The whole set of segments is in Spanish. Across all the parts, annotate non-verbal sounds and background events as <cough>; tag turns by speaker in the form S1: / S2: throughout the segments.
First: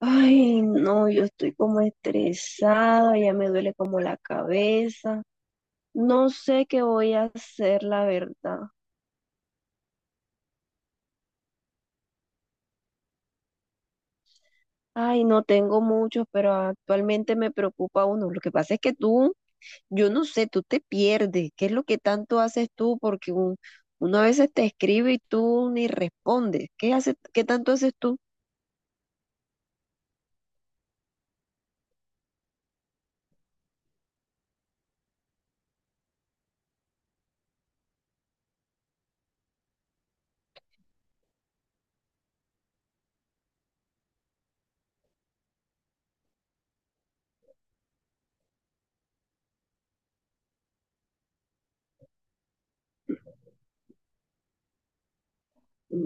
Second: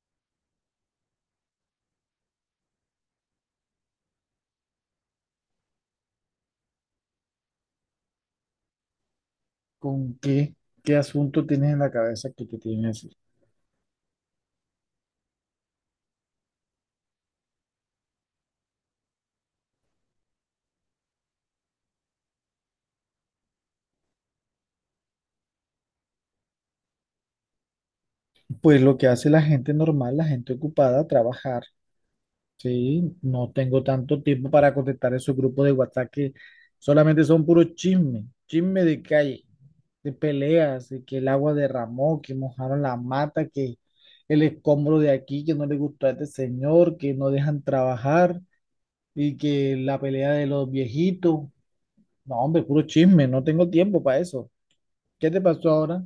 S1: Ay, no, yo estoy como estresada, ya me duele como la cabeza. No sé qué voy a hacer, la verdad.
S2: ¿Con qué, qué asunto tienes en la cabeza que te tienen así?
S1: Ay, no tengo muchos, pero actualmente me preocupa uno. Lo que pasa es que tú, yo no sé, tú te pierdes. ¿Qué es lo que tanto haces tú? Porque uno a veces te escribe y tú ni respondes. ¿Qué haces, qué tanto haces tú?
S2: Pues lo que hace la gente normal, la gente ocupada, trabajar, ¿sí? No tengo tanto tiempo para contestar esos grupos de WhatsApp que solamente son puro chisme, chisme de calle, de peleas, de que el agua derramó, que mojaron la mata, que el escombro de aquí, que no le gustó a este señor, que no dejan trabajar y que la pelea de los viejitos. No, hombre, puro chisme, no tengo tiempo para eso. ¿Qué te pasó ahora?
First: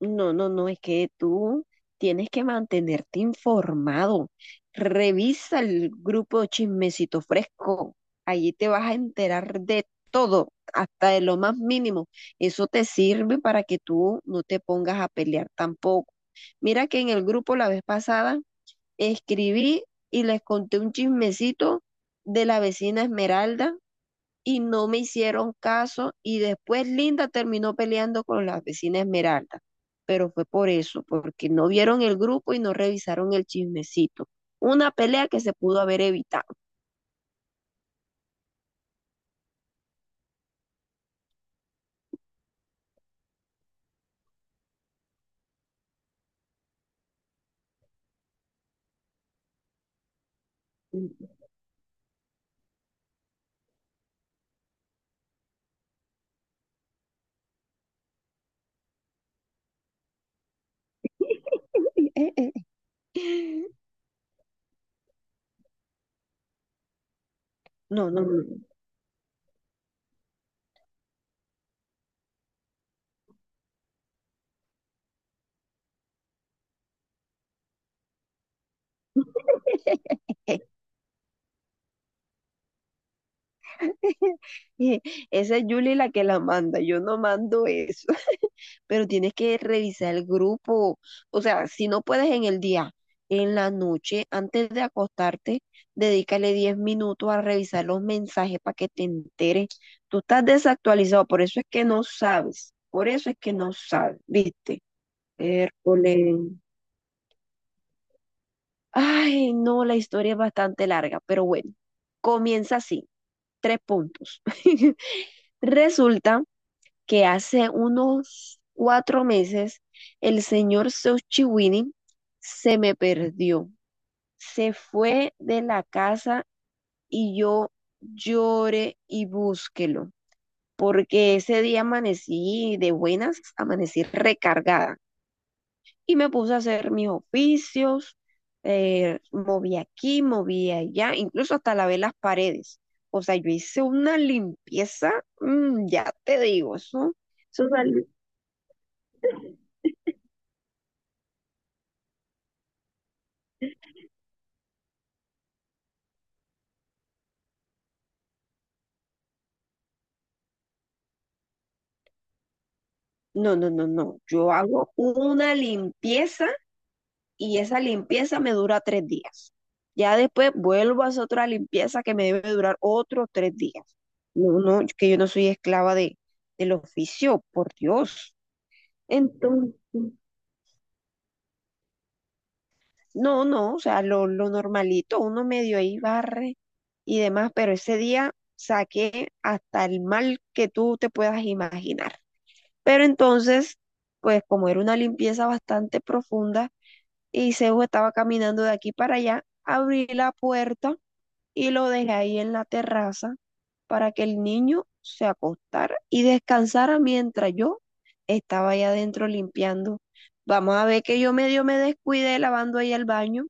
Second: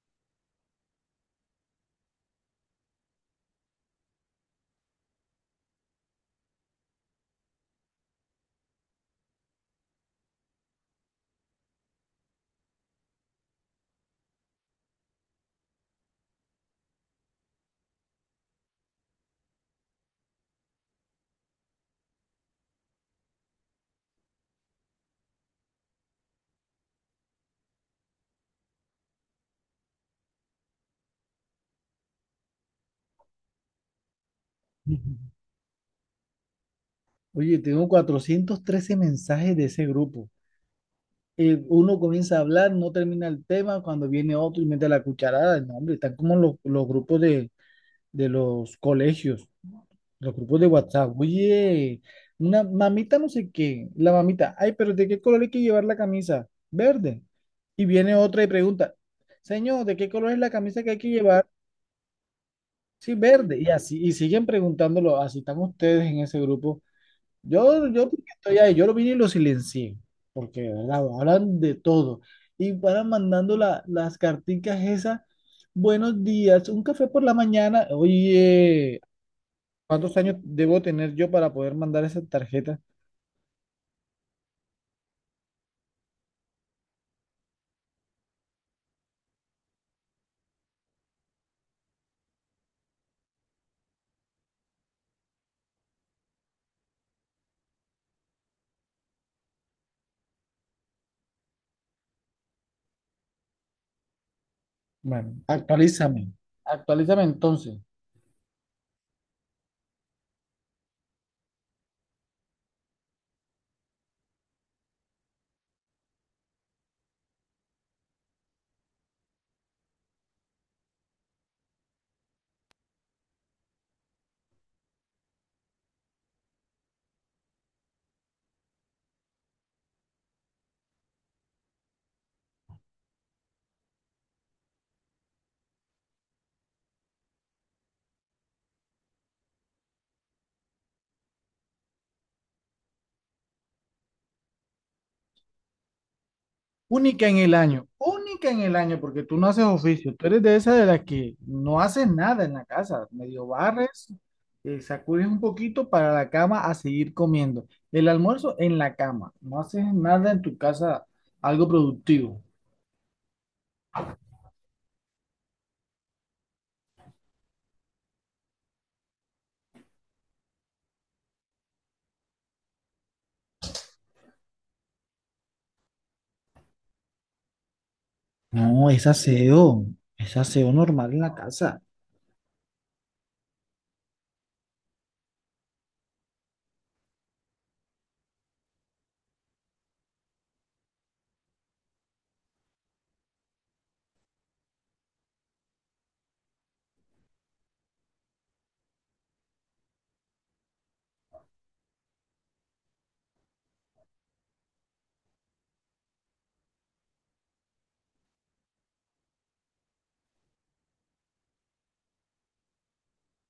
S1: No, no, no, es que tú tienes que mantenerte informado. Revisa el grupo Chismecito Fresco. Allí te vas a enterar de todo, hasta de lo más mínimo. Eso te sirve para que tú no te pongas a pelear tampoco. Mira que en el grupo la vez pasada escribí y les conté un chismecito de la vecina Esmeralda y no me hicieron caso y después Linda terminó peleando con la vecina Esmeralda, pero fue por eso, porque no vieron el grupo y no revisaron el chismecito. Una pelea
S2: <laughs>
S1: que se pudo haber evitado.
S2: Oye, tengo 413 mensajes de ese grupo. Uno comienza a hablar, no termina el tema, cuando viene otro y mete la cucharada. No, hombre, están como los grupos de los colegios, los grupos de WhatsApp. Oye, una mamita no sé qué, la mamita, ay, pero ¿de qué color hay que llevar la camisa? Verde. Y viene otra y pregunta, señor, ¿de qué color es la camisa que hay que llevar?
S1: <laughs>
S2: Sí, verde. Y así, y siguen preguntándolo, así están ustedes en ese grupo. Yo
S1: No, no,
S2: porque
S1: no.
S2: estoy ahí, yo lo vine y lo silencié, porque de verdad, hablan de todo. Y van mandando las carticas esas, buenos días, un café por la mañana. Oye, ¿cuántos años
S1: <laughs>
S2: debo tener yo para poder mandar esa tarjeta?
S1: Esa es Julie la que la manda, yo no mando eso. Pero tienes que revisar el grupo. O sea, si no puedes en el día, en la noche, antes de acostarte, dedícale 10 minutos a revisar los mensajes para que te enteres. Tú estás desactualizado, por eso es que no sabes, por eso es que no sabes, ¿viste?
S2: Bueno,
S1: Hércules.
S2: actualízame entonces.
S1: Ay, no, la historia es bastante larga, pero bueno, comienza así, tres puntos. <laughs> Resulta que hace unos 4 meses el señor Xochiwini se me perdió. Se fue de la casa y yo lloré y búsquelo, porque ese día amanecí de buenas, amanecí recargada y me puse a hacer mis oficios, moví aquí, moví allá, incluso hasta lavé las paredes. O sea, yo hice una limpieza, ya te digo, eso,
S2: Única en el
S1: eso
S2: año,
S1: salió.
S2: única en el año, porque tú no haces oficio, tú eres de esa de las que no haces nada en la casa, medio barres, sacudes un poquito para la cama a seguir comiendo. El almuerzo en la cama, no haces nada en tu casa, algo productivo.
S1: No, no, no, no. Yo hago una limpieza y esa limpieza me dura 3 días. Ya después vuelvo a hacer otra limpieza que me debe durar otros 3 días. No, no, que yo no soy esclava de, del oficio, por Dios.
S2: No,
S1: Entonces,
S2: es aseo normal en la casa.
S1: no, no, o sea, lo normalito, uno medio ahí barre y demás, pero ese día saqué hasta el mal que tú te puedas imaginar. Pero entonces, pues como era una limpieza bastante profunda, y Zeus estaba caminando de aquí para allá, abrí la puerta y lo dejé ahí en la terraza para que el niño se acostara y descansara mientras yo estaba allá adentro limpiando. Vamos a ver que yo medio me descuidé lavando ahí el baño.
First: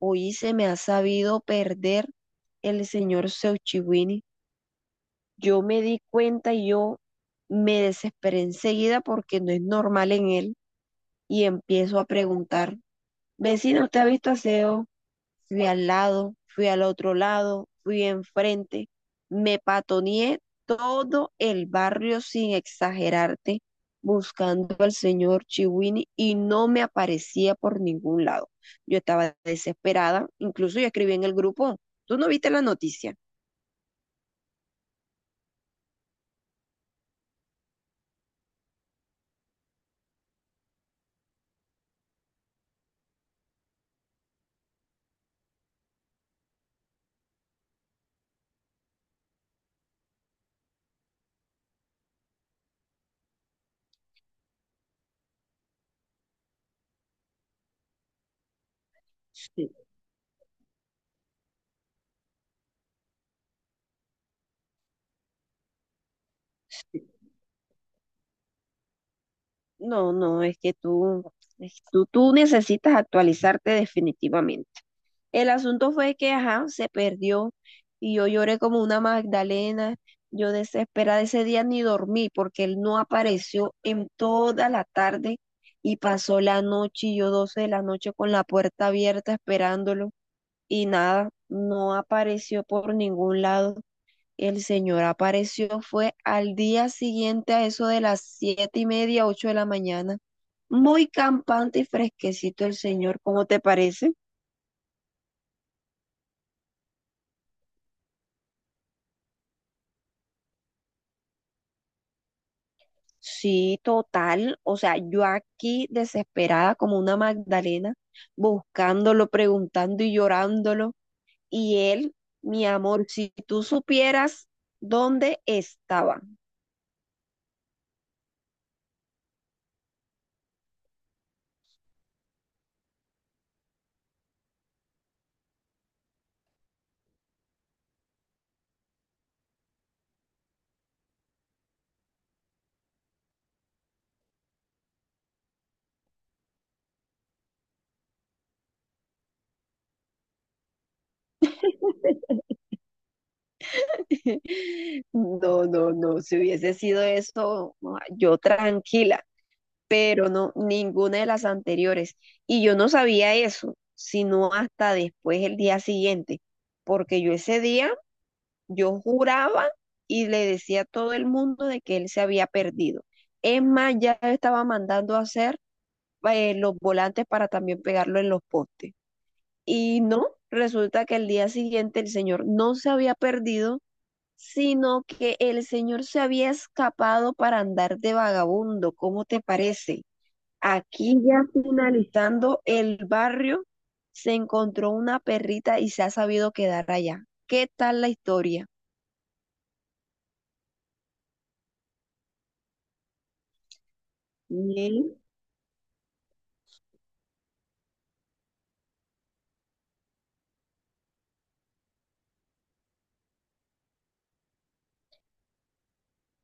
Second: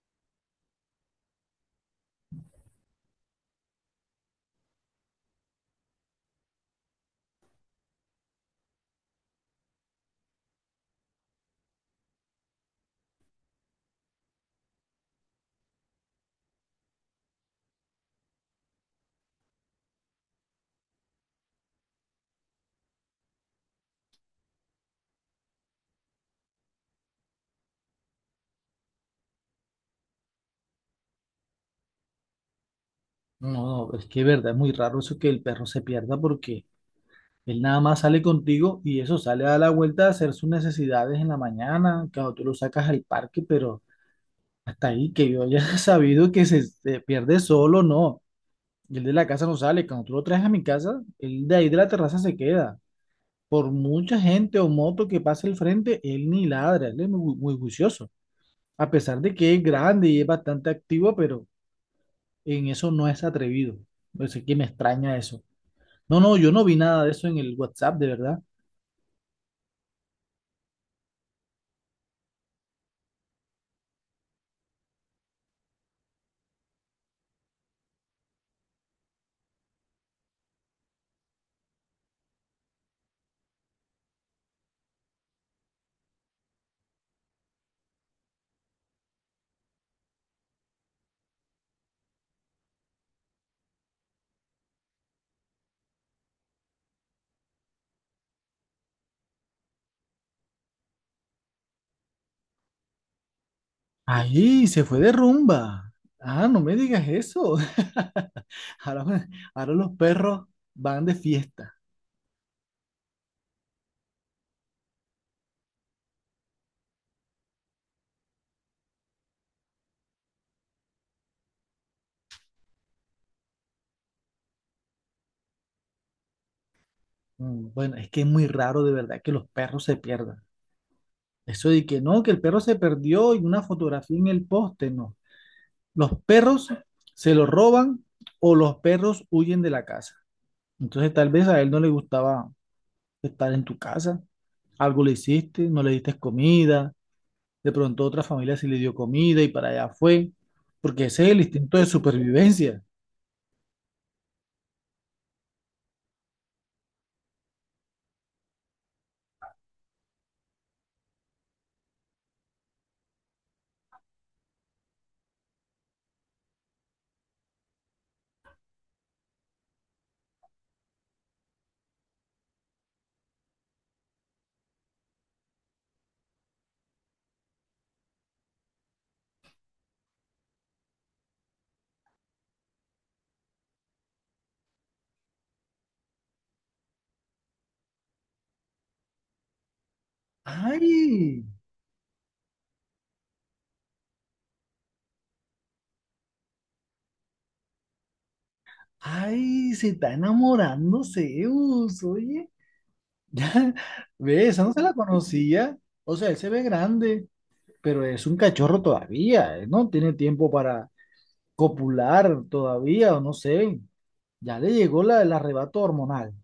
S1: Hoy se me ha sabido perder el señor Zeus Chiwini. Yo me di cuenta y yo me desesperé enseguida porque no es normal en él y empiezo a preguntar, vecina, ¿usted ha visto a Zeus? Fui al lado, fui al otro lado, fui enfrente, me patoneé todo el barrio sin exagerarte, buscando al señor Chiwini y no me aparecía por ningún lado. Yo estaba desesperada, incluso yo escribí en el grupo, ¿tú no viste la noticia?
S2: No, no, es que es verdad, es muy raro eso que el perro se pierda porque él nada más sale contigo y eso sale a dar la vuelta a hacer sus necesidades en la mañana, cuando tú lo sacas al parque, pero... Hasta ahí que yo haya <laughs> sabido que se pierde solo, no. Y el de la casa no sale. Cuando tú lo traes a mi casa, él de ahí de la terraza se queda. Por mucha gente o moto que pase al frente, él ni ladra, él es muy, muy juicioso. A pesar de que es
S1: Sí,
S2: grande y es bastante activo, pero en eso no es atrevido. Pues es que me extraña eso. No, no, yo no vi nada
S1: sí.
S2: de eso en el WhatsApp, de verdad.
S1: No, no, es que tú, tú necesitas actualizarte definitivamente. El asunto fue que, ajá, se perdió y yo lloré como una magdalena. Yo desesperada ese día ni dormí porque él no apareció en toda la tarde y pasó la noche y yo 12 de la noche con la puerta abierta esperándolo y nada, no apareció por ningún lado. El señor apareció fue al día siguiente a eso de las 7:30, 8 de la mañana. Muy campante y fresquecito el señor, ¿cómo te parece?
S2: Ahí se fue de rumba. Ah, no me digas eso. <laughs> Ahora, ahora los perros van de fiesta.
S1: Sí, total. O sea, yo aquí desesperada como una Magdalena, buscándolo, preguntando y llorándolo. Y él, mi amor, si tú supieras dónde estaba.
S2: Mm, bueno, es que es muy raro de verdad que los perros se pierdan. Eso de que no, que el perro se perdió y una fotografía en el poste, no. Los perros se lo roban o los perros huyen de la casa. Entonces tal vez a él no le gustaba estar en tu casa. Algo le hiciste, no le diste comida. De pronto otra familia sí le dio comida y para allá fue. Porque ese es el instinto de supervivencia.
S1: <laughs> No, no, no. Si hubiese sido eso, ah, yo tranquila, pero no, ninguna de las anteriores. Y yo no sabía eso, sino hasta después el día siguiente, porque yo ese día... Yo juraba y le decía a todo el mundo de que él se había perdido. Es más, ya estaba mandando a hacer los volantes para también pegarlo en los postes. Y no, resulta que el día siguiente el señor no se había perdido, sino que el señor se había escapado para andar de vagabundo. ¿Cómo te parece? Aquí
S2: ¡Ay!
S1: ya finalizando el barrio, se encontró una perrita y se ha sabido quedar allá. ¿Qué tal la historia?
S2: ¡Ay! Se está enamorando Zeus, oye. <laughs> Ya, ve, esa no se la
S1: Bien.
S2: conocía. O sea, él se ve grande, pero es un cachorro todavía. Él no tiene tiempo para copular todavía, o no sé. Ya le llegó el arrebato hormonal.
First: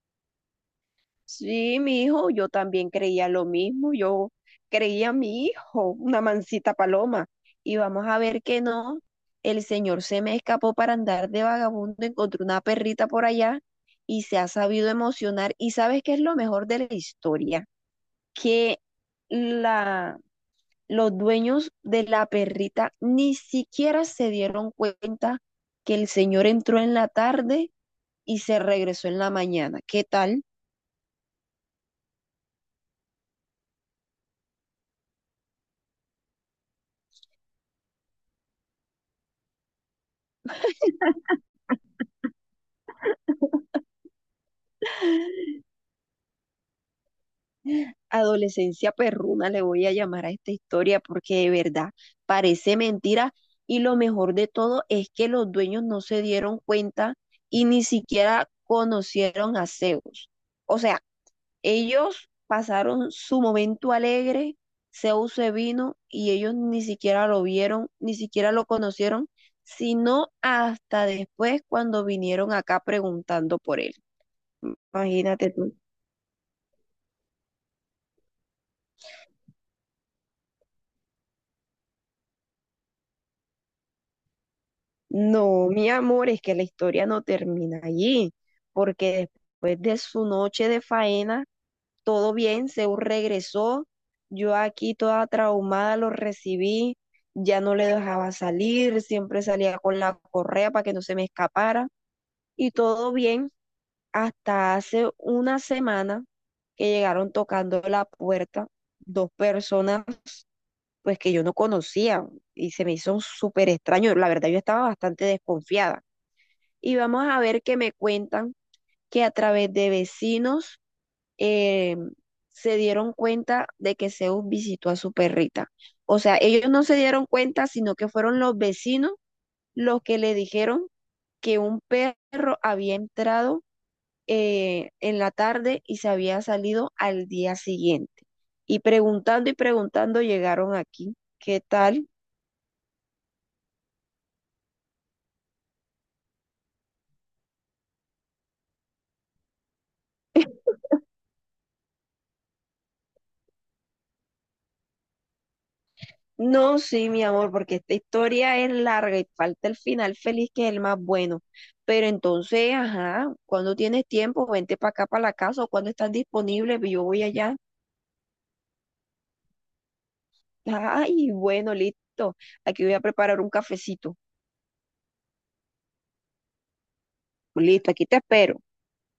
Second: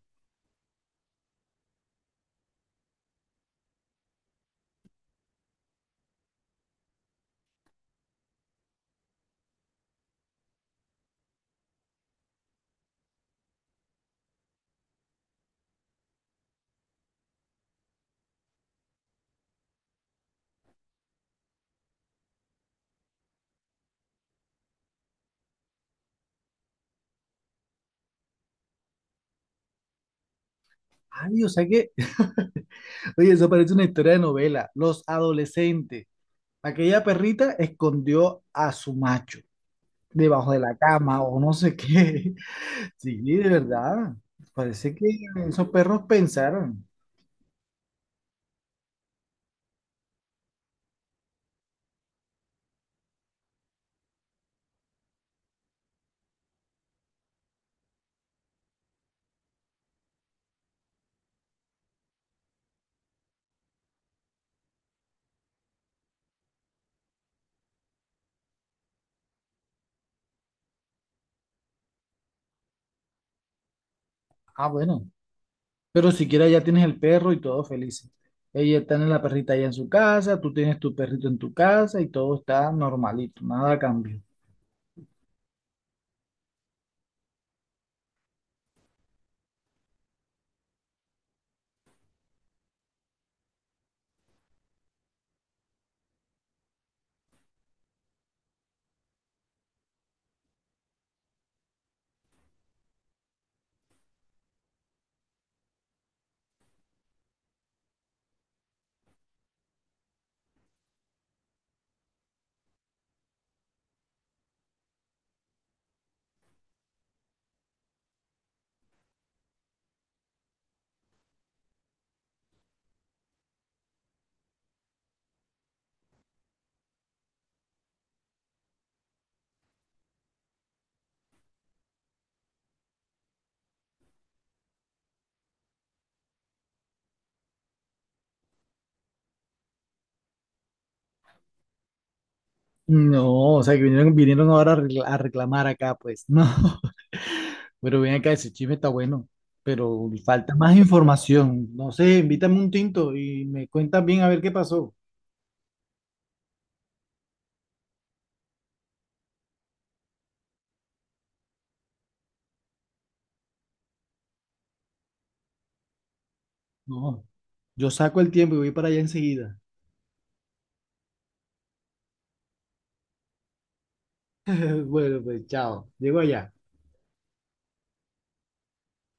S1: Sí, mi hijo, yo también creía lo mismo, yo creía a mi hijo, una mansita paloma, y vamos a ver que no, el señor se me escapó para andar de vagabundo, encontró una perrita por allá y se ha sabido emocionar. ¿Y sabes qué es lo mejor de la historia? Que la, los dueños de la perrita ni siquiera se dieron cuenta que el señor entró en la tarde y se regresó en la mañana. ¿Qué tal?
S2: Ay, o sea que, <laughs> oye, eso parece una historia de novela. Los adolescentes. Aquella perrita escondió a su macho debajo de la cama o no sé qué. <laughs> Sí, de verdad. Parece que esos perros pensaron.
S1: Adolescencia perruna le voy a llamar a esta historia porque de verdad parece mentira y lo mejor de todo es que los dueños no se dieron cuenta y ni siquiera conocieron a Zeus. O sea, ellos pasaron su momento alegre, Zeus se vino y ellos ni siquiera lo vieron, ni siquiera lo conocieron, sino hasta después cuando vinieron acá preguntando por él.
S2: Ah, bueno.
S1: Imagínate tú.
S2: Pero siquiera ya tienes el perro y todos felices. Ella está en la perrita allá en su casa, tú tienes tu perrito en tu casa y todo está normalito, nada cambió.
S1: No, mi amor, es que la historia no termina allí, porque después de su noche de faena, todo bien, Zeus regresó, yo aquí toda traumada lo recibí, ya no le dejaba salir, siempre salía con la correa para que no se me escapara, y todo bien, hasta hace una semana que llegaron tocando la puerta dos personas pues que yo no conocía, y se me hizo súper extraño, la verdad yo estaba bastante desconfiada. Y vamos a ver que me cuentan que a través de vecinos, eh, se dieron cuenta de que Zeus visitó a su perrita. O sea, ellos no se dieron cuenta, sino que fueron los vecinos los que le dijeron que un perro había entrado, en la tarde y se había salido al día siguiente. Y preguntando llegaron aquí. ¿Qué tal?
S2: No, o sea que vinieron, vinieron ahora a a reclamar acá, pues. No, <laughs> pero ven acá, ese chisme está bueno, pero falta más información. No sé, invítame un tinto y me cuentas bien a ver qué pasó.
S1: No, sí, mi amor, porque esta historia es larga y falta el final feliz que es el más bueno. Pero entonces, ajá, cuando tienes tiempo, vente para acá, para la casa, o cuando estás disponible, yo voy
S2: No,
S1: allá.
S2: yo saco el tiempo y voy para allá enseguida.
S1: Ay, bueno, listo. Aquí voy a preparar un cafecito.
S2: <laughs> Bueno, pues chao, llego allá.
S1: Listo, aquí te espero.